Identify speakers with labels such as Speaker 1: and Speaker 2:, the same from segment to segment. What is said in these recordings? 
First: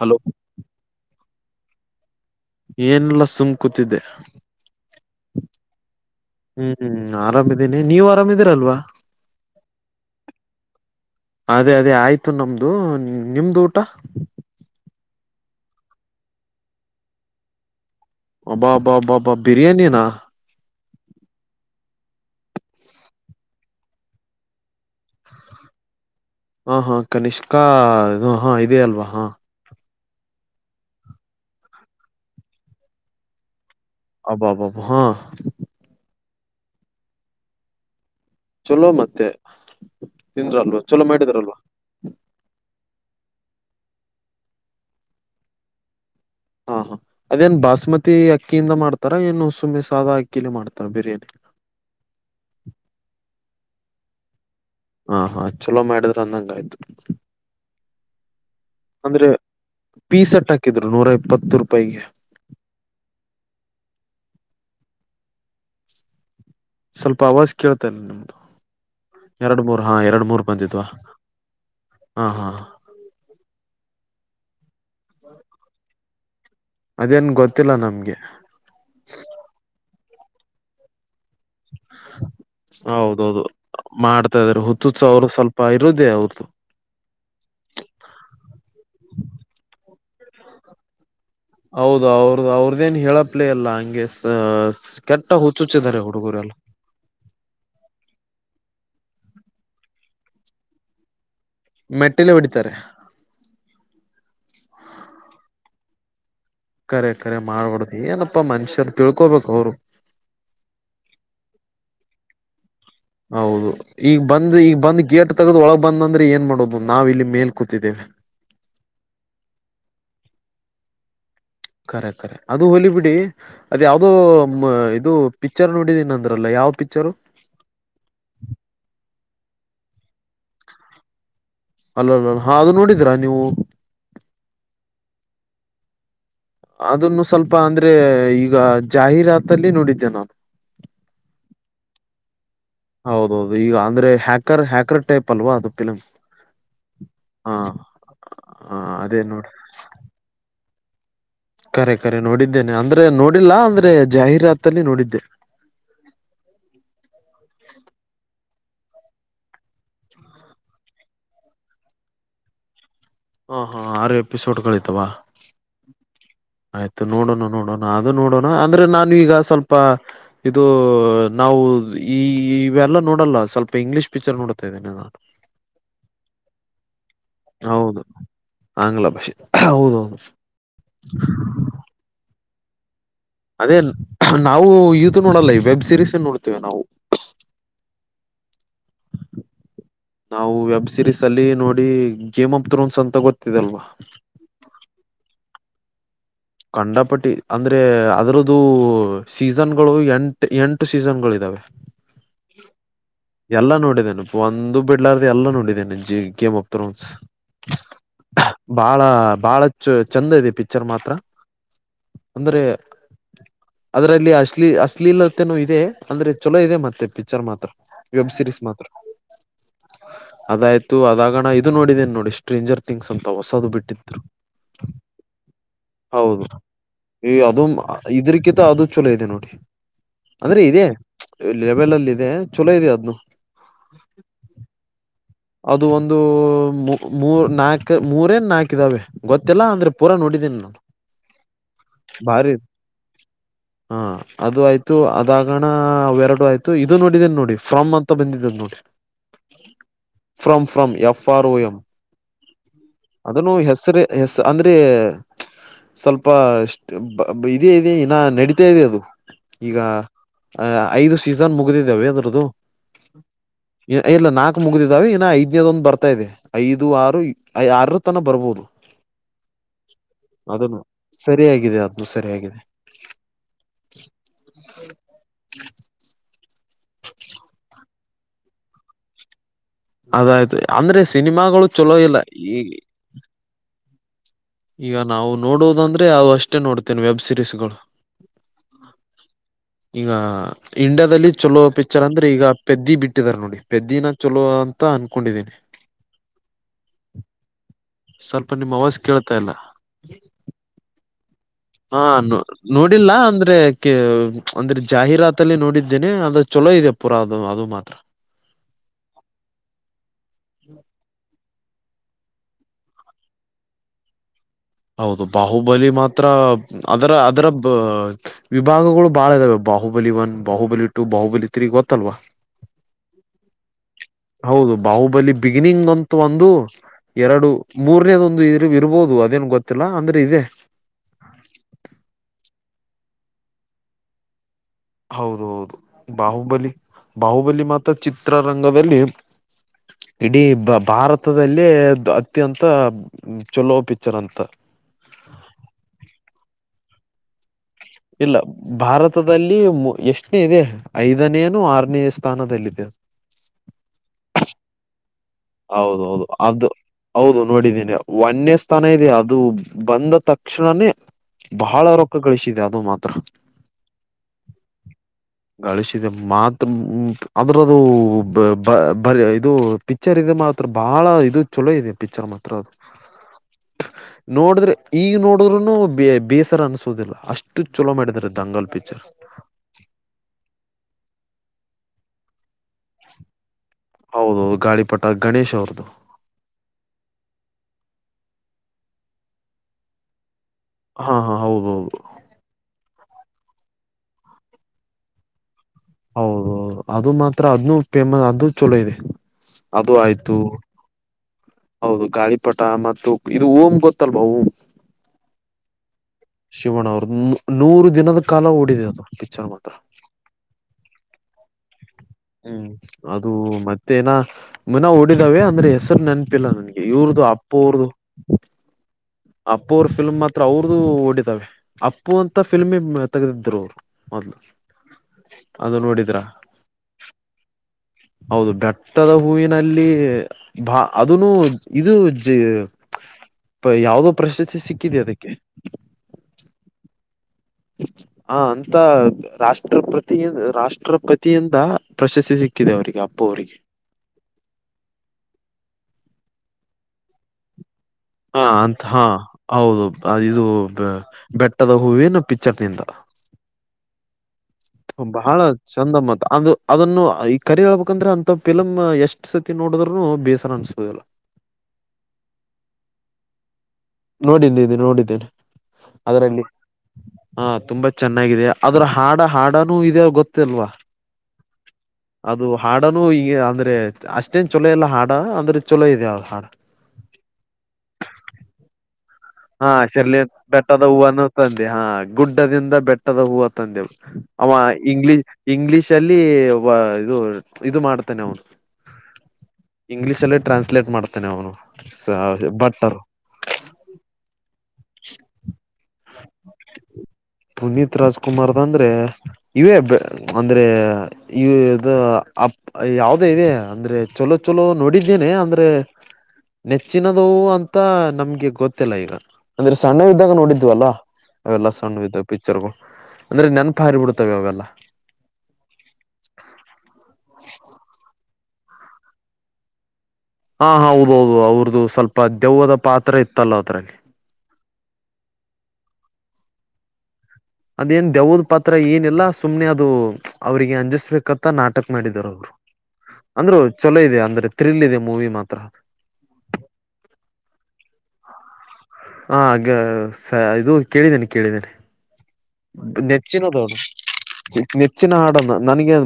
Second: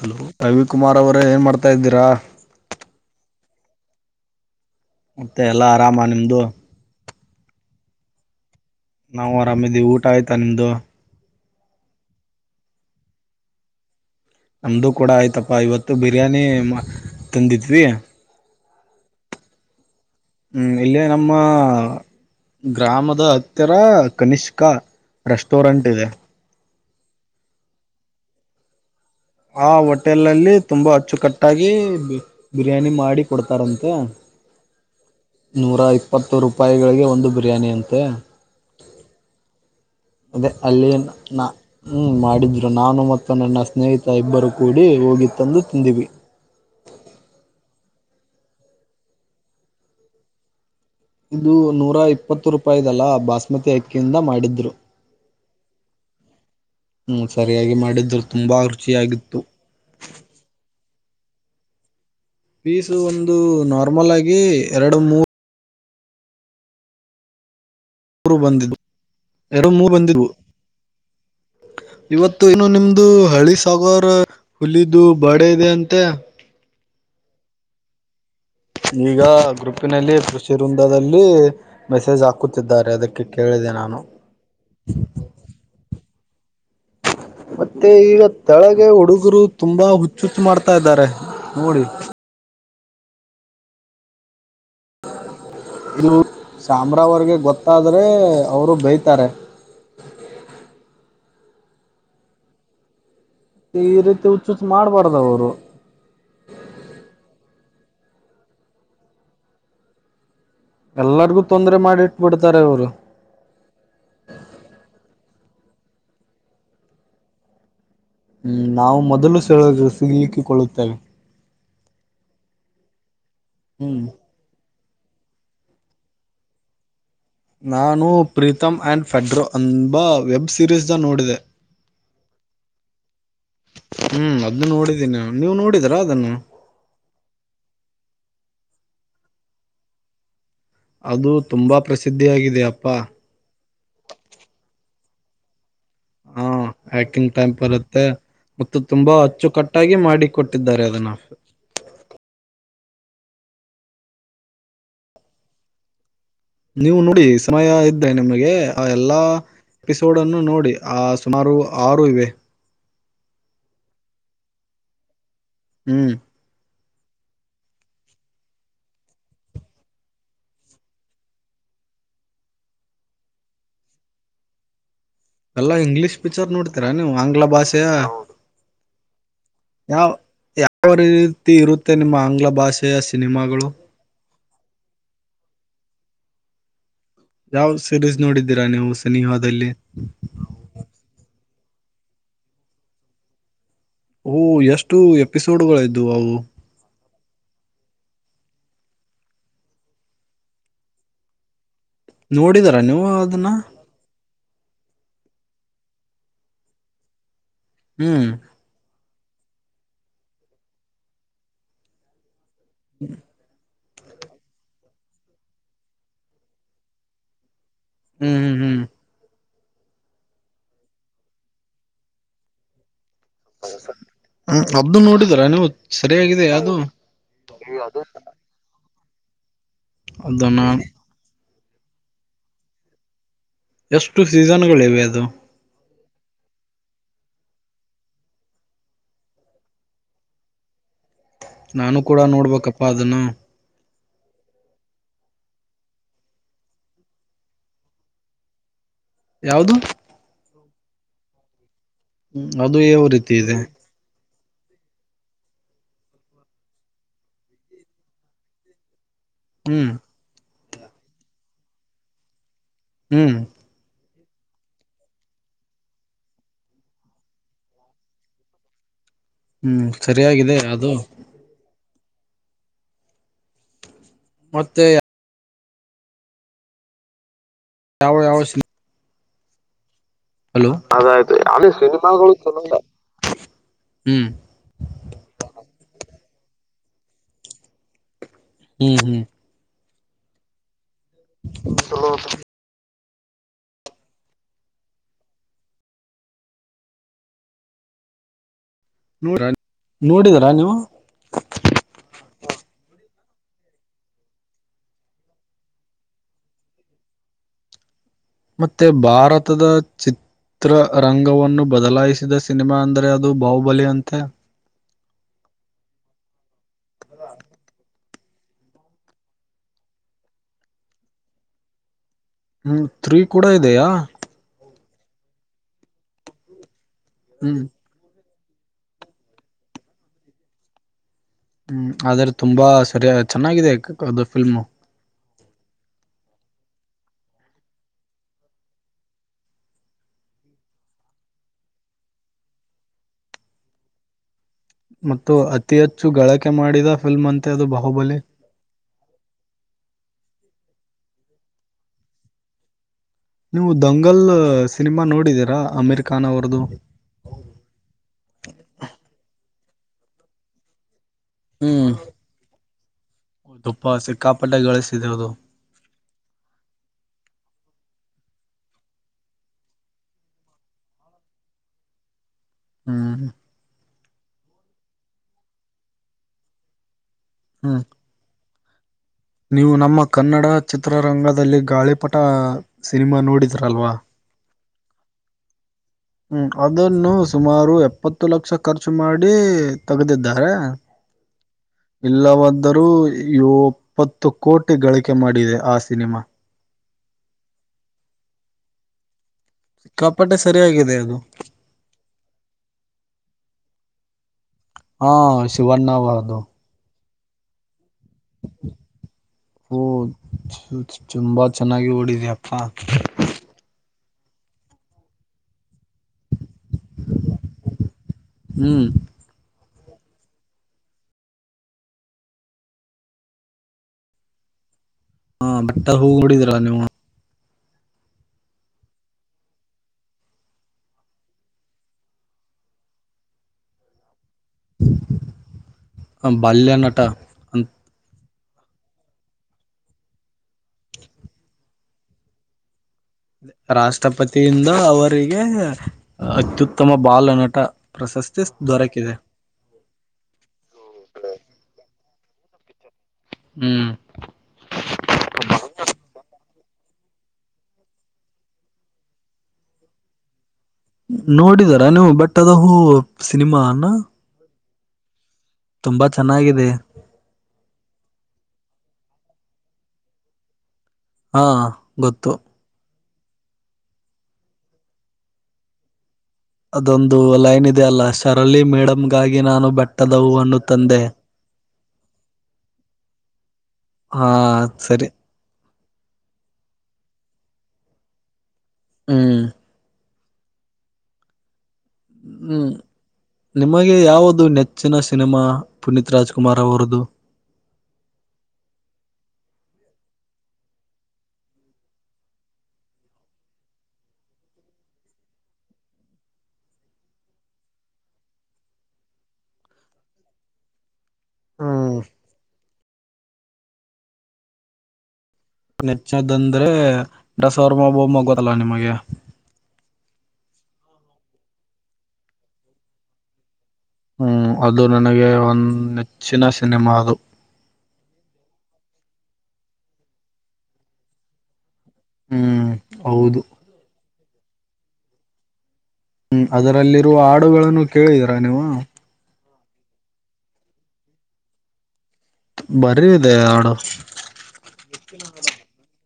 Speaker 1: Hello Ravikumar ಅವರೇ ಏನ್ ಮಾಡ್ತಾ ಇದ್ದೀರಾ?
Speaker 2: ಏನೆಲ್ಲ ಸುಮ್ಕುತಿದೆ.
Speaker 1: ಮತ್ತೆ ಎಲ್ಲಾ ಆರಾಮ ನಿಮ್ದು?
Speaker 2: ಹ್ಮ್ ಆರಾಮಿದ್ದೀನಿ ನೀವು ಆರಾಮಿದೀರಲ್ವಾ?
Speaker 1: ನಾವು ಅರಾಮಿದಿವಿ. ಊಟ ಆಯ್ತಾ ನಿಮ್ದು?
Speaker 2: ಅದೇ ಅದೇ ಆಯ್ತು ನಮ್ದು ನಿಮ್ದು ಊಟ
Speaker 1: ನಮ್ಮದು ಕೂಡ ಆಯತಪ್ಪ ಇವತ್ತು ಬಿರಿಯಾನಿ ಮ ತಂದಿದ್ವಿ
Speaker 2: ಆ ಬಾ ಬಾ ಬಾ ಬಿರಿಯಾನಿನ
Speaker 1: ಹ ಇಲ್ಲೇ ನಮ್ಮ ಗ್ರಾಮದ ಹತ್ತಿರ ಕನಿಷ್ಕ ರೆಸ್ಟೋರೆಂಟ್ ಇದೆ.
Speaker 2: ಹಾಂ ಹಾಂ ಕನಿಷ್ಕ ಹಾಂ ಇದೆ ಅಲ್ವಾ ಹಾಂ
Speaker 1: ಆ ಹೋಟೆಲ್ ಅಲ್ಲಿ ತುಂಬಾ ಅಚ್ಚುಕಟ್ಟಾಗಿ ಬಿರಿಯಾನಿ ಮಾಡಿ ಕೊಡ್ತಾರಂತೆ
Speaker 2: ಅಬ್ಬ ಅಬ್ ಅ ಹಾ
Speaker 1: ನೂರ ಇಪ್ಪತ್ತು ರೂಪಾಯಿಗಳಿಗೆ ಒಂದು ಬಿರಿಯಾನಿ ಅಂತೆ
Speaker 2: ಚಲೋ ಮತ್ತೆ
Speaker 1: ಅದೇ
Speaker 2: ತಿಂದ್ರ ಅಲ್ವ
Speaker 1: ಅಲ್ಲಿ
Speaker 2: ಚಲೋ
Speaker 1: ನಾ
Speaker 2: ಮಾಡಿದಾರಲ್ವ
Speaker 1: ಹ್ಮ್ ಮಾಡಿದ್ರು ನಾನು ಮತ್ತು ನನ್ನ ಸ್ನೇಹಿತ ಇಬ್ಬರು ಕೂಡಿ ಹೋಗಿ ತಂದು ತಿಂದಿವಿ
Speaker 2: ಹಾ ಹಾ ಅದೇನ್ ಬಾಸ್ಮತಿ ಅಕ್ಕಿಯಿಂದ ಮಾಡ್ತಾರ ಏನು ಸುಮ್ಮನೆ ಸಾದ ಅಕ್ಕಿಲಿ ಮಾಡ್ತಾರ ಬಿರಿಯಾನಿ
Speaker 1: ಇದು ನೂರ ಇಪ್ಪತ್ತು ರೂಪಾಯಿದಲ್ಲ ಬಾಸ್ಮತಿ ಅಕ್ಕಿಯಿಂದ ಮಾಡಿದ್ರು
Speaker 2: ಹಾ ಹಾ ಚಲೋ ಮಾಡಿದ್ರ ಅಂದಂಗ ಆಯ್ತು
Speaker 1: ಹ್ಮ್ ಸರಿಯಾಗಿ ಮಾಡಿದ್ರು ತುಂಬಾ
Speaker 2: ಅಂದ್ರೆ
Speaker 1: ರುಚಿಯಾಗಿತ್ತು
Speaker 2: ಪೀಸಟ್ಟ ಹಾಕಿದ್ರು ನೂರ ಇಪ್ಪತ್ತು ರೂಪಾಯಿಗೆ?
Speaker 1: ಪೀಸು ಒಂದು ನಾರ್ಮಲ್ ಆಗಿ ಎರಡು ಮೂ
Speaker 2: ಸ್ವಲ್ಪ ಅವಾಜ್ ಕೇಳ್ತೇನೆ ನಿಮ್ದ
Speaker 1: ಬಂದಿದ್ದು
Speaker 2: ಎರಡು ಮೂರ್
Speaker 1: ಮೂರು
Speaker 2: ಹಾ ಎರಡು
Speaker 1: ಬಂದಿದ್ವು
Speaker 2: ಮೂರ್ ಬಂದಿದ್ವಾ ಹಾ
Speaker 1: ಇವತ್ತು
Speaker 2: ಹಾ
Speaker 1: ಇನು ನಿಮ್ದು ಹಳಿ ಸಾಗರ್ ಹುಲಿದು ಬಾಡ ಇದೆ ಅಂತೆ
Speaker 2: ಅದೇನ್ ಗೊತ್ತಿಲ್ಲ ನಮ್ಗೆ
Speaker 1: ಈಗ ಗ್ರೂಪಿನಲ್ಲಿ ಕೃಷಿ ವೃಂದದಲ್ಲಿ ಮೆಸೇಜ್ ಹಾಕುತ್ತಿದ್ದಾರೆ ಅದಕ್ಕೆ
Speaker 2: ಹೌದೌದು
Speaker 1: ಕೇಳಿದೆ ನಾನು
Speaker 2: ಮಾಡ್ತಾ ಇದಾರೆ ಹುುತ್ತಸ ಅವರು ಸ್ವಲ್ಪ ಇರೋದೇ ಅವ್ರದ್ದು
Speaker 1: ಮತ್ತೆ ಈಗ ತಳಗೆ ಹುಡುಗರು ತುಂಬಾ ಹುಚ್ಚುುಚ್ಚು ಮಾಡ್ತಾ ಇದ್ದಾರೆ ನೋಡಿ
Speaker 2: ಹೌದು ಅವ್ರದ ಅವ್ರದೇಏನ್ ಹೇಳಪ್ಲೇ ಅಲ್ಲಾ ಹಂಗೆ ಸಾ ಕೆಟ್ಟ ಹುಚ್ಚುಚಿಧರೆ ಹುಡುಗುರು ಎಲ್ಲಿ
Speaker 1: ಕ್ಯಾಮ್ರಾವರ್ಗೆ ಗೊತ್ತಾದರೆ ಅವರು ಬಯತಾರೆ
Speaker 2: ಮೆಟ್ಟಿಲೆ ಹೊಡಿತಾರೆ
Speaker 1: ಈ ರೀತಿ ಹುಚ್ಚುಚ್ಚ ಮಾಡ್ಬಾರ್ದ ಅವರು
Speaker 2: ಕರೆ ಕರೆ ಮಾಡ್ಬಡ್ದ ಏನಪ್ಪಾ ಮನುಷ್ಯರು ತಿಳ್ಕೋಬೇಕು ಅವ್ರು
Speaker 1: ಎಲ್ಲರಿಗು ತೊಂದರೆ ಮಾಡಿ ಇಟ್ ಬಿಡ್ತಾರೆ ಇವ್ರು
Speaker 2: ಹೌದು ಈಗ ಬಂದ್ ಈಗ ಬಂದ್ ಗೇಟ್ ತಗದ್ ಒಳಗ್ ಬಂದಂದ್ರೆ ಏನ್ ಮಾಡೋದು ನಾವ್ ಇಲ್ಲಿ ಮೇಲ್ ಕೂತಿದ್ದೇವೆ.
Speaker 1: ಹ್ಮ್ ನಾವು ಮೊದಲು ಸಳ ಸಿಲೀಕಿಕೊಳ್ಳುತ್ತೇವೆ.
Speaker 2: ಖರೆಖರೆ ಅದು ಹೋಗ್ಲಿ ಬಿಡಿ ಅದ
Speaker 1: ಹ್ಮ್
Speaker 2: ಯಾವ್ದೋ ಇದು ಪಿಕ್ಚರ್ ನೋಡಿದೀನೀ ಅಂದ್ರಲ್ಲ ಯಾವ ಪಿಕ್ಚರು?
Speaker 1: ನಾನು ಪ್ರೀತಮ್ ಆ್ಯಂಡ್ ಫೆಡ್ರೋ ಎಂಬ ವೆಬ್ ಸಿರೀಸ್ ನೋಡಿದೆ.
Speaker 2: ಅಲ್ಲ ಅಲ್ಲ ಹಾ ಅದು ನೋಡಿದ್ರಾ ನೀವು?
Speaker 1: ಹ್ಮ್ ಅದನ್ನು ನೋಡಿದೀನಿ ನೀವು ನೋಡಿದ್ರಾ ಅದನ್ನು
Speaker 2: ಅದನ್ನು ಸ್ವಲ್ಪ ಅಂದ್ರೆ ಈಗ ಜಾಹೀರಾತಲ್ಲಿ ನೋಡಿದ್ದೆ ನಾನು.
Speaker 1: ಅದು ತುಂಬಾ ಪ್ರಸಿದ್ಧಿ ಆಗಿದೆ ಯಪ್ಪಾ.
Speaker 2: ಹೌದೌದು ಈಗ ಅಂದ್ರೆ ಹ್ಯಾಕರ್ ಹ್ಯಾಕರ್ ಟೈಪ್ ಅಲ್ವಾ ಅದು ಫಿಲ್ಮ್.
Speaker 1: ಹಾ ಯಾಕಿನ ಟೈ ಬರುತ್ತೆ
Speaker 2: ಹ
Speaker 1: ಮತ್ತು ತುಂಬಾ
Speaker 2: ಅದೇ
Speaker 1: ಅಚ್ಚು
Speaker 2: ನೋಡಿ
Speaker 1: ಕಟ್ಟ ಒಟ್ಟಾಗಿ ಮಾಡಿ ಕೊಟ್ಟಿದ್ದಾರೆ ಅದನ್ನ.
Speaker 2: ಕರೆ ಕರೆ ನೋಡಿದ್ದೇನೆ ಅಂದ್ರೆ ನೋಡಿಲ್ಲಾ ಅಂದ್ರೆ ಜಾಹೀರಾತಲ್ಲಿ ನೋಡಿದ್ದೆ.
Speaker 1: ನೀವು ನೋಡಿ ಸಮಯ ಇದ್ದೆ ನಿಮ್ಗೆ ಆ ಎಲ್ಲಾ ಎಪಿಸೋಡ್ ಅನ್ನು ನೋಡಿ ಆ ಸುಮಾರು ಆರು ಇವೆ.
Speaker 2: ಹಾ ಹಾ ಆರು ಎಪಿಸೋಡ್ಗಳಿದಾವ?
Speaker 1: [unintelligible]
Speaker 2: ಆಯ್ತು ನೋಡೋಣ ನೋಡೋಣ ಅದು ನೋಡೋಣ ಅಂದ್ರೆ ನಾನು ಈಗ ಸ್ವಲ್ಪ ಇದು ನಾವು ಈ ಇವೆಲ್ಲ ನೋಡಲ್ಲ ಸ್ವಲ್ಪ ಇಂಗ್ಲಿಷ್ ಪಿಕ್ಚರ್ ನೋಡ್ತನೆ ನಾನು
Speaker 1: ಎಲ್ಲಾ ಇಂಗ್ಲಿಷ್ ಪಿಕ್ಚರ್ ನೋಡ್ತೀರಾ ನೀವು ಆಂಗ್ಲ ಭಾಷೆಯ
Speaker 2: ಹೌದು ಆಂಗ್ಲ ಭಾಷೆ ಹೌದೌದು.
Speaker 1: ಅವರ ರೀತಿ ಇರುತ್ತೆ ನಿಮ್ಮ ಆಂಗ್ಲ ಭಾಷೆಯ ಸಿನಿಮಾಗ
Speaker 2: ಅದೇ ನಾವು ಇದು ಮಾಡಲ್ಲ ಈ ವೆಬ್ ಸೀರೀಸ್ ನೋಡ್ತೇವೆ ನಾವು.
Speaker 1: ಯಾವ ಸಿರೀಸ್ ನೋಡಿದ್ದೀರಾ ನೀವು ಸನಿಹದಲ್ಲಿ.
Speaker 2: ನಾವು ವೆಬ್ ಸಿರೀಸ್ ಅಲ್ಲಿ ನೋಡಿ ಗೇಮ್ ಆಫ್ ಥ್ರೋನ್ಸ್ ಅಂತ ಗೊತ್ತಿದಲ್ವಾ
Speaker 1: ಓ ಎಷ್ಟು ಎಪಿಸೋಡ್ಗಳ ಇದ್ದವು ಅವು?
Speaker 2: ಕಂಡಾಪಟ್ಟಿ ಅಂದ್ರೆ ಅದ್ರದ್ದು ಸೀಸನ್ ಗಳು ಎಂಟ ಎಂಟು ಸೀಸನ್ ಇದಾವೆ.
Speaker 1: ನೋಡಿದರ ನೀವು ಅದನ್ನ
Speaker 2: ಎಲ್ಲ ನೋಡಿದೆೇನೇ. ಒಂದು ಬಿಡ್ಲಾರ್ದ ಎಲ್ಲ ನೋಡಿದ್ದೇನೆ ಗೇಮ್ ಆಫ್ ಥೋನ್ಸ್ -
Speaker 1: ಹ್ಮ್.
Speaker 2: ಬಾಳ ಬಹಳ ಚ ಚಂದ ಇದೆ ಪಿಕ್ಚರ್ ಮಾತ್ರ ಅಂದ್ರೆ ಅದ್ರಲ್ಲಿ ಅಶ್ಲೀ ಅಶ್ಲೀಲತೆನೂ ಇದೆ ಅಂದ್ರೆ ಚಲೋ ಇದೆ ಮತ್ತೆ ಪಿಕ್ಚರ್ ಮಾತ್ರ. Web
Speaker 1: hmm hmm
Speaker 2: series
Speaker 1: hmm hmm
Speaker 2: ಮಾತ್ರ ಅದಾಯ್ತು ಅದಾಗಣ ಇದು ನೋಡಿದ್ದೇನೆ ನೋಡಿಷ್ಟ ಡೇಂಜರ್ ಥಿಂಗ್ಸ್ ಅಂತ ಹೊಸದು ಬಿಟ್ಟಿದ್ರು.
Speaker 1: ಹ್ಮ್ ಅಬ್ದು ನೋಡಿದಾರ ನೀವತ
Speaker 2: ಹೌದು ಈ ಅದು ಇದ್ರಕ್ಕಿಂತ ಅದು ಚಲೋ ಇದೆ ನೋಡಿ.
Speaker 1: ಅದನ್ನ
Speaker 2: ಅಂದ್ರೆ ಇದೆ ಲೆವೆಲ್ ಅಲ್ಲಿ ಇದೆ ಚಲೋ ಇದೆ ಅದ್ನು
Speaker 1: ಎಷ್ಟು ಸೀಸನ್ ಗಳಿವೆ ಅದು?
Speaker 2: ಅದು ಒಂದು ಮೂರು ನಾಲ್ಕು ಮೂರೇನು ನಾಲ್ಕುದ್ದಾವೆ. ಗೊತ್ತಿಲ್ಲ ಅಂದ್ರೆ ಪೂರ ನೋಡಿದ್ದೀನಿ ನಾನು.
Speaker 1: ನಾನು ಕೂಡ ನೋಡ್ಬೇಕಪ್ಪಾ ಅದನ್ನ
Speaker 2: ಹಾ ಅದು ಆಯ್ತು ಅದಾಗಣ ಎರಡು ಆಯ್ತು ಇದು ನೋಡಿದೇನೆ ನೋಡಿ ಫ್ರಮ್ ಅಂತ ಬಂದಿದ್ದೇನ ನೋಡಿ
Speaker 1: ಯಾವುದು?
Speaker 2: From from F R M
Speaker 1: ಅದು ಯಾವ ರೀತಿ
Speaker 2: ಅದನ್ನು
Speaker 1: ಇದೆ
Speaker 2: ಹೆಸರೆ. ಎಸ್ ಅಂದ್ರೆ ತಾ. ಸ್ವಲ್ಪಷ್ಟಬ ಇದದೆ ಇ ಇನ್ನ ನಡೀತಾ ಇದೆ ಅದು. ಈಗ
Speaker 1: ಹ್ಮ್
Speaker 2: ಅ ಐದು ಸೀಸನ್ ಮುಗಿದಿದ್ದೇವೆ ಅದ್ರದ್ದು.
Speaker 1: ಹ್ಮ್.
Speaker 2: ಇಲ್ಲ ನಾಕ ಮುಗ್ದಿದಾವ. ಐದ್ನೇದೊಂದು ಬರ್ತಾ ಇದೆ ಐದು ಆರು ಆರ ತನ ಬರಬಹುದು.
Speaker 1: ಹ್ಮ್ ಸರಿಯಾಗಿದೆ ಅದು.
Speaker 2: ಸರಿಯಾಗಿದೆ ಅದು ಸರಿಯಾಗಿದೆ.
Speaker 1: ಮತ್ತೆ. ಯಾವ ಯಾವ.
Speaker 2: ಅದಾಯ್ತು
Speaker 1: ಹಲೋ
Speaker 2: ಅಂದ್ರೆ
Speaker 1: ಅದಾಯ್ತು
Speaker 2: ಸಿನಿಮಾಗಳು
Speaker 1: ಅದೇ
Speaker 2: ಚಲೋ ಇಲ್ಲ
Speaker 1: ಸಿನಿಮಾಗಳು
Speaker 2: ಈ
Speaker 1: ಚಲೋ ಹ್ಮ್.
Speaker 2: ಈಗ ನಾವು ನೋಡುವುದಂದ್ರೆ ಅವು ಅಷ್ಟೇ ನೋಡ್ತೇನೆ ವೆಬ್ ಸೀರೀಸ್ಗಳು.
Speaker 1: ಹ್ಮ್ ಹ್ಮ್.
Speaker 2: ಈಗ ಇಂಡಿಯಾದಲ್ಲಿ ಚಲೋ ಪಿಕ್ಚರ್ ಅಂದ್ರೆ ಈಗ. ಪೆದ್ದಿ ಬಿಟ್ಟಿದಾರ ನೋಡಿ ಪೆದ್ದಿನ ಚೊಲೋ ಅಂತ ಅನ್ಕೊಂಡಿದ್ದೀನಿ. ಸ್ವಲ್ಪ ನಿಮ್ಮ ಅವಸ.
Speaker 1: ನೋಡ ನೋಡಿದೀರಾ ನೀವು.
Speaker 2: ಹಾ. ನೋಡಿಲ್ಲ ಅಂದ್ರೆ ಕೇಳ್ ತ್ ಜಾಹೀರಾತಲ್ಲಿ ನೋಡಿದ್ದೇನೆ ಅದ್ರ ಚೊಲೋ ಇದೆ ಪೂರಾ ಅದು ಅದು ಮಾತ್ರ.
Speaker 1: ಮತ್ತೆ ಭಾರತದ ಚಿ. ಚಿತ್ರ ರಂಗವನ್ನು ಬದಲಾಯಿಸಿದ ಸಿನಿಮಾ ಅಂದ್ರೆ ಅದು ಬಾಹುಬಲಿಯ ಅಂತೆ.
Speaker 2: ಹೌದು ಬಾಹುಬಲಿ ಮಾತ್ರ ಅದರ ಅದರ ವಿಭಾಗಗಳು ಬಾಳ ಇದಾವೆ Baahubali one Baahubali two Baahubali three ಗೊತ್ತಲ್ವಾ.
Speaker 1: ಹ್ಮ್ ತ್ರೀ ಕೂಡ ಇದೆಯಾ.
Speaker 2: ಹೌದು ಬಾಹುಬಲಿ ಬಿಗಿನಿಂಗ್ ಅಂತೂ ಒಂದು ಎರಡು
Speaker 1: ಹ್ಮ್
Speaker 2: ಮೂರನೇದೊ ಒಂದು ಇದೆ ಇರಬಹದು ಅದೇನು ಗೊತ್ತಿಲ್ಲ ಅಂದ್ರೆ ಇದೆ.
Speaker 1: ಹ್ಮ್ ಆದ್ರೆ ತುಂಬಾ ಸರಿಯ ಚೆನ್ನಾಗಿದೆ ಅದು ಫಿಲ್ಮ್.
Speaker 2: ಹೌದ ಹೌದು ಬಾಹುಬಲಿ ಬಾಹುಬಲಿ ಮಾತ್ರ ಚಿತ್ರರಂಗದಲ್ಲಿ ಇಡೀ ಬ ಭಾರತದಲ್ಲಿ ಅತ್ಯಂತ ಚಲೋ ಪಿಕ್ಚರ್ ಅಂತ.
Speaker 1: ಮತ್ತು ಅತಿ ಹೆಚ್ಚು ಗಳಕೆ ಮಾಡಿದ ಫಿಲ್ಮ್ ಅಂತೆ ಅದು ಬಾಹುಬಲಿ.
Speaker 2: ಇಲ್ಲ ಭಾರತದಲ್ಲಿ ಎಷ್ಟನೇ ಇದೆ ಐದನೇನು ಆರನೇ ಸ್ಥಾನದಲ್ಲಿದೆ
Speaker 1: ನೀವು ದಂಗಲ್ ಸಿನಿಮಾ ನೋಡಿದೀರಾ ಅಮೀರ್
Speaker 2: ಹೌದೌದು
Speaker 1: ಖಾನ್ ಅವರದು.
Speaker 2: ಅದು ಹೌದು ನೋಡಿದ್ದೇನೆ ವನ್ಯ ಸ್ಥಾನ ಇದೆ ಅದು ಬಂದ ತಕ್ಷಣನೇ ಬಹಳ
Speaker 1: ಹ್ಮ್
Speaker 2: ರೊಕ್ಕ ಕಳಿಸಿದೆ ಅದು ಮಾತ್ರ.
Speaker 1: ತುಪ್ಪ ಸಿಕ್ಕಾಪಟ್ಟೆ ಗಳಿಸಿದೆ ಅದು
Speaker 2: ಗಳಿಸಿದೆ ಮಾತ್ ಅದ್ರದು ಬ ಬರಿ ಇದು ಪಿಕ್ಚರ್. ಪಿಕ್ಚರ್ ಇದು ಮಾತ್ರ ಬಹಳ ಇದು ಚಲೋ ಇದೆ ಪಿಕ್ಚರ್ ಮಾತ್ರ ಅದು.
Speaker 1: ಹ್ಮ್.
Speaker 2: ತ್ ನೋಡಿದ್ರೆ ಈಗ ನೋಡಿದ್ರುನು ಬೇಸರ ಅನ್ಸೋದಿಲ್ಲ ಅಷ್ಟ. ಎಷ್ಟು
Speaker 1: ಹ್ಮ್
Speaker 2: ಚಲೋ ಮಾಡಿದ್ದಾರೆ ದಂಗಲ್ ಪಿಕ್ಚರ್.
Speaker 1: ನೀವು ನಮ್ಮ ಕನ್ನಡ ಚಿತ್ರರಂಗದಲ್ಲಿ ಗಾಳಿಪಟ ಸಿನಿಮಾ ನೋಡಿದ್ರಲ್ವಾ.
Speaker 2: ಹೌದೌದು ಗಾಳಿಪಟ ಗಣೇಶ್ ಅವ್ರದ್ದು.
Speaker 1: ಹ್ಮ್ ಅದನ್ನು ಸುಮಾರು ಎಪ್ಪತ್ತು ಲಕ್ಷ ಖರ್ಚು ಮಾಡಿ ತಗದಿದ್ದಾರೆ.
Speaker 2: ಹಾ ಹಾ ಹೌದೌದು.
Speaker 1: ಇಲ್ಲವಾದರೂ ಎಪ್ಪತ್ತು ಕೋಟಿ ಗಳಿಕೆ ಮಾಡಿದೆ ಆ ಸಿನಿಮಾ.
Speaker 2: ಹೌದೌದು ಅದು ಮಾತ್ರ ಅದನ್ನು ಪೇ ಅದು ಚಲೋ ಇದೆ ಅದು ಆಯ್ತು
Speaker 1: ಸಿಕ್ಕಾಪಟ್ಟೆ ಸರಿಯಾಗಿದೆ ಅದು
Speaker 2: ಹೌದು ಗಾಳಿಪಟ ಮತ್ತು ಇದು ಓಂ ಗೊತ್ತಲ್ವಾ ಓಂ?
Speaker 1: ಹಾ ಶಿವಣ್ಣ ವರದು.
Speaker 2: ಶಿವಣ್ಣ ಅವ್ರದ್ ನೂ ನೂರು ದಿನದ ಕಾಲ ಓಡಿದೆ ಅದು ಪಿಕ್ಚರ್ ಮಾತ್ರ.
Speaker 1: [unintelligible] ತುಂಬಾ ಚೆನ್ನಾಗಿ ಓಡಿದೆ.
Speaker 2: ಹ್ಮ ಅದ್ ದು ಮತ್ತೆ ನ [unintelligible] ಓಡಿದಾವೆ ಅಂದ್ರೆ ಹೆಸರು ನೆನ್ಪಿಲ್ಲ ನನ್ಗೆ ಇವ್ರದು ಅಪ್ಪು ಅವ್ರ್ದು
Speaker 1: ಹ್ಮ
Speaker 2: ಅಪ್ಪು ಅವ್ರ ಫಿಲ್ಮ್ ಮಾತ್ರ ಅವ್ರದು ಓಡಿದಾವೆ ಅಪ್ಪು ಅಂತ ಫಿಲ್ಮೇ ತೆೆಗೆದಿದ್ರು ಅವ್ರು. ಮೊದಲು
Speaker 1: ಹಾ ಬೆಟ್ಟದ ಹೂ ನೋಡಿದಿರಾ ನೀವು?
Speaker 2: ಹೌದು ಬೆಟ್ಟದ ಹೂವಿನಲ್ಲಿ ಬ ಅದನು ಇದು ಜೆ ಪ ಯಾವದೋ? ಪ್ರಶಸ್ತಿ ಸಿಕ್ಕಿದೆ ಅದಕ್ಕೆ.
Speaker 1: [unintelligible] ಬಾಲ್ಯನಾಟ
Speaker 2: ಹ ಅಂತ ರಾಷ್ಟ್ರಪ್ರತಿ ಇದು ರಾಷ್ಟ್ರಪತಿಯಿಂದ ಪ್ರಶಸ್ತಿ ಸಿಕ್ ಕ್ಕಿದೆ ಅವರಿಗೆ ಅಪ್ಪು ಅವರಿಗೆ.
Speaker 1: ರಾಷ್ಟ್ರಪತಿಯಿಂದ ಅವರಿಗೆ ಅತ್ಯುತ್ತಮ ಬಾಲನಟ
Speaker 2: ಹಾ ಅಂತ ಹಾ ಹೌದು ಅ ಇದು ಬ ಬೆಟ್ಟದ ಹೂವಿನ ಪಿಚ್ಚರ್ನಿಂದ.
Speaker 1: ಹ್ಮ
Speaker 2: ಬಹಳ ಚಂದಮ್ಮತ್ ಅಂದ್ ಅದನ್ನು ಈ ಕರಿ ಹೇಳ್ಬೇಕಂದ್ರೆ ಅಂತ ಫೀಲಮ್ ಎಷ್? ಸ್ಟ್ ಸತಿ ನೋಡಿದ್ರುನು ಬೇಸರ ಅನ್ಸೊದಿಲ್ಲ.
Speaker 1: ನೋಡಿದಾರ ನೀವು ಬೆಟ್ಟದ ಹೂ ಸಿನಿಮಾನ?
Speaker 2: ನೋಡಿದ್ದೇನೆ ನೋಡಿದ್ದೇನೆ.
Speaker 1: ತುಂಬಾ
Speaker 2: ಅದರಲ್ಲಿ
Speaker 1: ಚೆನ್ನಾಗಿದೆ.
Speaker 2: ಹಾ ತುಂಬಾ ಚೆನ್ನಾಗಿದೆ ಅದ್ರ ಹಾಡ ಹಾಡನೂ ಇದ ಗೊತ್ತಿಲ್ವಾ?
Speaker 1: ಹಾ ಗೊತ್ತು.
Speaker 2: ಹಾಡನು ಹೀಗೆ ಅಂದ್ರೆ ಅಷ್ಟೇನ್ ಚಲೋ ಇಲ್ಲ ಹಾಡ ಅಂದ್ರೆ ಚಲೋ ಇದೆ ಅವ್ರ್ ಹಾಡ.
Speaker 1: ಅದೊಂದು ಲೈನ್ ಇದೆ ಅಲ್ಲ ಶರ್ಲಿ ಮೇಡಮ್
Speaker 2: ಹಾ ಶರ್ಲಿ ಬೆಟ್ಟದ ಹೂವನೂ ತಂದೆ ಹಾ ಗುಡ್ಡದಿಂದ ಬೆಟ್ಟದ ಹೂವ ತಂದೆ.
Speaker 1: ಹಾ
Speaker 2: ಅವ
Speaker 1: ಸರಿ
Speaker 2: ಇಂಗ್ಲಿಷ್‌ ಇಂಗ್ಲಿಷ್ ಅಲ್ಲಿ ಒಬ್ಬ ಇದು ಇದು ಮಾಡ್ತಾನೆ ಅವನು.
Speaker 1: ಹ್ಮ
Speaker 2: ಇಂಗ್ಲೀಷ್ ಅಲ್ಲೇ ಟ್ರಾನ್ಸ್ಲೇಟ್ ಮಾಡ್ತಾನೆ ಅವನು [unintelligible]
Speaker 1: ಹ್ಮ್
Speaker 2: ಬಟ್ಟರ್
Speaker 1: ನಿಮಗೆ ಯಾವದು ನೆಚ್ಚಿನ ಸಿನಿಮಾ ಪುನೀತ್ ರಾಜ್‍ಕುಮಾರ್ ಅವರದು?
Speaker 2: ಪುನೀತ್ ರಾಜ್ ಕುಮಾರ್ ದಂದ್ರೆ ಇವೇ [unintelligible] ಅಂದ್ರೆ ಇದು ಅಪ್ ಯಾವುದೋ ಇದೆ ಅಂದ್ರೆ ಚಲೋ ಚಲೋ ನೋಡಿದ್ದೇನೆ ಅಂದ್ರೆ? ನೆಚ್ಚಿನದವು ಅಂತ ನಮ್ಗೆ ಗೊತ್ತಿಲ್ಲ ಈಗ ಅಂದ್ರೆ ಸಣ್ಣವು ಇದ್ದಾಗ ನೋಡಿದ್ ದ್ದು ಅಲ್ಲ ಅವೆಲ್ಲ
Speaker 1: ಹ್ಮ್
Speaker 2: ಸಣ್ಣವ್ ಇದ್ದಾಗ ಪಿಕ್ಚರ್ಗಳು ಅಂದ್ರೆ ನೆನಪ್ ಹಾರಿಬಿಡ್ತವೆ ಅವೆಲ್ಲ.
Speaker 1: ನೆಚ್ಚದ್ದ ಅಂದ್ರೆ ನಟಸರ್ವಭೌಮ ಗೊತ್ತಲ್ಲಾ ನಿಮಗೆ?
Speaker 2: ಹಾ ಹ ಹೌದೌದು ಅವ್ರದು ಸ್ವಲ್ಪ ದೆವ್ವದ ಪಾತ್ರ ಇತ್ತಲ್ಲ ಅದರಲ್ಲಿ.
Speaker 1: ಹ್ಮ ಅದು ನನಗೆ ಒಂದ್ ನೆಚ್ಚಿನ ಸಿನಿಮಾ ಅದು.
Speaker 2: ಅದೇನ್ ದೆವ್ವದ್ ಪಾತ್ರ ಏನಿಲ್ಲ ಸುಮ್ಮನೆ ಅದು ಅವ್ರಿಗೆ ಅಂಜಿಸ್ಬೇಕ್ [unintelligible] ನಾಟಕ್ ಮಾಡಿದಾರ ಅವರು
Speaker 1: ಹ್ಮ್ ಹೌದು
Speaker 2: ಅಂದ್ರು ಚಲೋ ಇದೆ ಅಂದ್ರೆ ಥ್ರಿಲ್ ಇದೆ ಮೂವಿ ಮಾತ್ರ.
Speaker 1: ಹ್ಮ ಅದರಲ್ಲಿರುವ ಹಾಡುಗಳನ್ನು ಕೇಳಿದೀರಾ ನೀವು?
Speaker 2: ಹ ಹಾಗ ಇದು ಕೇಳಿದ್ದೇನೆ ಕೇಳಿದ್ದೇನೆ
Speaker 1: ಬರಿ ಇದೆ
Speaker 2: ನೆಚ್ಚಿನ
Speaker 1: ಹಾಡು
Speaker 2: ತೋದು ನೆಚ್ಚಿನ ಹಾಡ ನನಗೆ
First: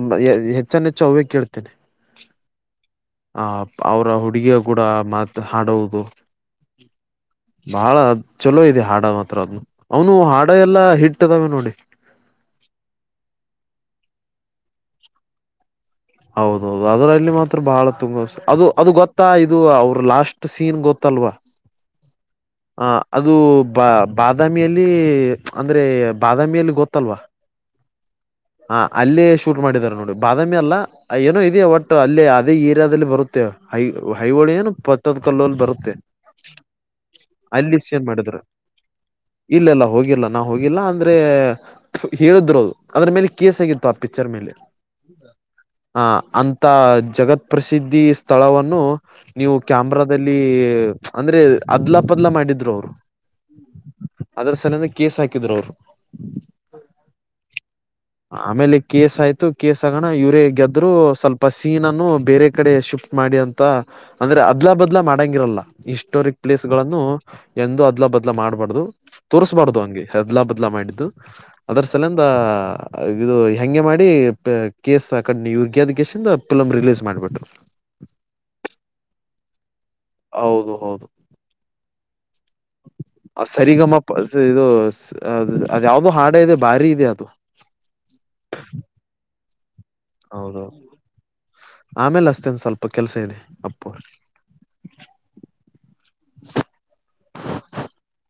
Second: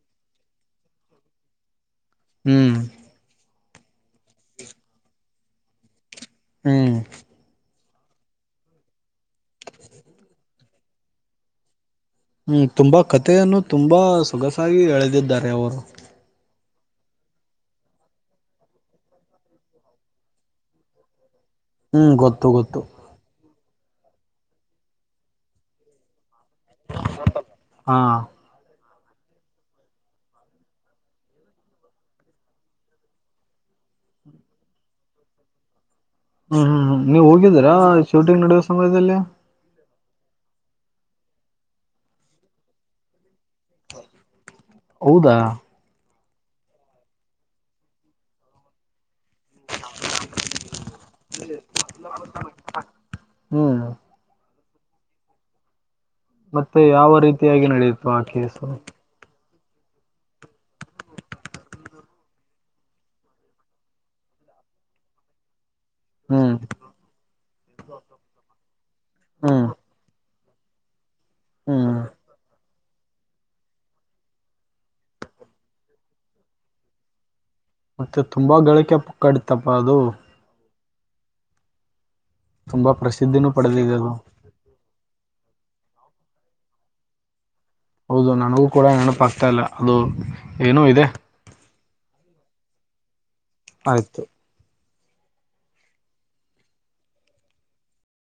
Speaker 2: ಹೆಚ್ಚೆಚ್ಚು ಹ್ಯ ಕೇಳ್ತೇನೆಿ
Speaker 1: ಹ್ಮ್
Speaker 2: ಅವರ ಹುಡುಗಿಯ ಕೂಡ ಮಾತು ಹಾಡುವುದು
Speaker 1: ಹ್ಮ್
Speaker 2: ಬಾಳ್ ಚಲೋ ಇದೆ ಹಾಡ ಮಾತ್ರ ಅದ್ನು ಅವನು ಹಾಡ ಎಲ್ಲಾ ಹಿಟ್ಟದಾವೆ ನೋಡಿ
Speaker 1: ಹ್ಮ್ ತುಂಬಾ ಕಥೆಯನ್ನು ತುಂಬಾ ಸೊಗಸಾಗಿ ಎಳೆದಿದ್ದಾರೆ ಅವರು
Speaker 2: ಹೌದೌದು ಅದ್ರಲ್ಲಿ ಮಾತ್ರ ಬಹಳ ತುಂಬ ಅದು ಅದು ಗೊತ್ತಾ ಇದು ಅವ್ರ ಲಾಸ್ಟ್ ಸೀನ್ ಗೊತ್ತಲ್ವಾ
Speaker 1: ಹ್ಮ್ ಗೊತ್ತು ಗೊತ್ತು
Speaker 2: ಹ ಅದು ಬ ಬಾದಾಮಿಯಲ್ಲಿ ಅಂದ್ರೆ ಬಾದಾಮಿಯಲ್ಲಿ ಗೊತ್ತಲ್ವಾ
Speaker 1: ಹಾ
Speaker 2: ಹ ಅಲ್ಲೇ ಶೂಟ್ ಮಾಡಿದ್ದಾರೆ ನೋಡಿ ಬಾದಾಮಿ ಅಲ್ಲ ಏನೋ ಇದೆಯ ಒಟ್ ಅಲ್ಲೇ ಅದೇ ಏರಿಯಾದಲ್ಲಿ ಬರುತ್ತ ಮತ್ತ ಹೈ ಹೈಹಳಿ ಏನು ಪತ್ತದ್ ಕಲ್ಲಲ್ಲಿ ಬರುತ್ತೆ
Speaker 1: ಹ್ಮ್ ಹ್ಮ್ ಹ್ಮ್ ನೀ್ ಹೋಗಿದ್ದೀರಾ ಶೂಟಿಂಗ್ ನಡುವ ಸಮಯದಲ್ಲಿ
Speaker 2: ಇಲ್ಲ ಇಲ್ಲ ಹೋಗಿಲ್ಲ ನಾ ಹೋಗಿಲ್ಲ ಅಂದ್ರೆ ಹೇಳುದ್್ರದು ಅದ್ರ ಮೇಲೆ ಕೇಸ್ ಆಗಿತ್ತು ಆ ಪಿಕ್ಚರ್ ಮೇಲೆ
Speaker 1: ಹೌದಾ
Speaker 2: ಅ ಅಂತ ಜಗತ್ ಪ್ರಸಿದ್ಧಿ ಸ್ಥಳವನ್ನು ನೀವು ಕ್ಯಾಮ್ರಾದಲ್ಲಿ ಅಂದ್ರೆ ಅದ್ಲ ಪದ್ಲ ಮಾಡಿದ್ರು ಅವರು
Speaker 1: ಹ್ಮ್.
Speaker 2: ಅದ್ರ ಸಲಯಂದ ಕೇಸ್ ಹಾಕಿದ್ರು ಅವ್ರು
Speaker 1: ಮತ್ತೆ ಯಾವ ರೀತಿಯಾಗಿ ನಡೆಯುತ್ತೆ
Speaker 2: ಆಮೇಲೆ ಕೇಶ್ ಆಯ್ತು ಕೇಸಗಣ ಇವರೇ ಗೆದ್ರು ಸ್ವಲ್ಪ ಸೀನ ಅನ್ನು ಬೇರೆ ಕಡೆ ಶಿಫ್ಟ್ ಮಾಡಿ ಅಂತ ಅಂದ್ರೆ ಅದ್ಲಾ ಬದ್ಲ ಮಾಡಂಗಿರಲ್ಲ ಹಿಸ್ಟೋರಿಕ್
Speaker 1: ಹ್ಮ್.
Speaker 2: ಪ್ಲೇಸ್ ಗಳನ್ನು ಎಂದ ಅದ್ಲ ಬದ್ಲ ಮಾಡ್ಬಾರ್ದು
Speaker 1: ಹ್ಮ್
Speaker 2: ತೋರ್ಸ್ಬಾರ್ದು ಹಂಗೆ ಹೆದ್ಲಾ ಬದ್ಲ ಮಾಡಿದ್ದು ಅದರ
Speaker 1: ಹ್ಮ್
Speaker 2: ಸಲಂದ ಇದು ಹಂಗೆ ಮಾಡಿ ಕೇಸ್ ಆ ಕಡ್ ಯಗ್ಯಾದ ಕೇೇಶಿಂದ ಫಿಲಮ್ ರಿಲೀಸ್ ಮಾಡಿಬಿಟ್ಟು
Speaker 1: ಮತ್ತೆ ತುಂಬಾ ಗಳಳಿಕೆ ಪುಕ್ಕಾಡತ್ತಪ್ಪಾ ಅದು
Speaker 2: ಹೌದು ಹೌದು
Speaker 1: ತುಂಬಾ ಪ್ರಸಿದ್ಧಿನೂ ಪಡೆದಿದೆ
Speaker 2: ಸರಿಗಮ್ಮಪ
Speaker 1: ಅದು.
Speaker 2: ಇದು ಅದು ಯಾವ್ದೋ ಹಾಡ ಇದೆ ಬಾರಿ ಇದೆ ಅದು
Speaker 1: ಹೌದು ನನಗೂ ಕೂಡ ನೆನಪಾಗಗ್ತಾ ಇಲ್ಲ ಅದು
Speaker 2: ಹೌದೌದು
Speaker 1: ಏನೋ ಇದೆ
Speaker 2: ಆಮೇಲೆ ಅಷ್ಟೇ ಒಂದು ಸ್ವಲ್ಪ ಕೆಲ್ಸ ಇದೆ ಅಪ್ಪು
Speaker 1: ಆಯ್ತು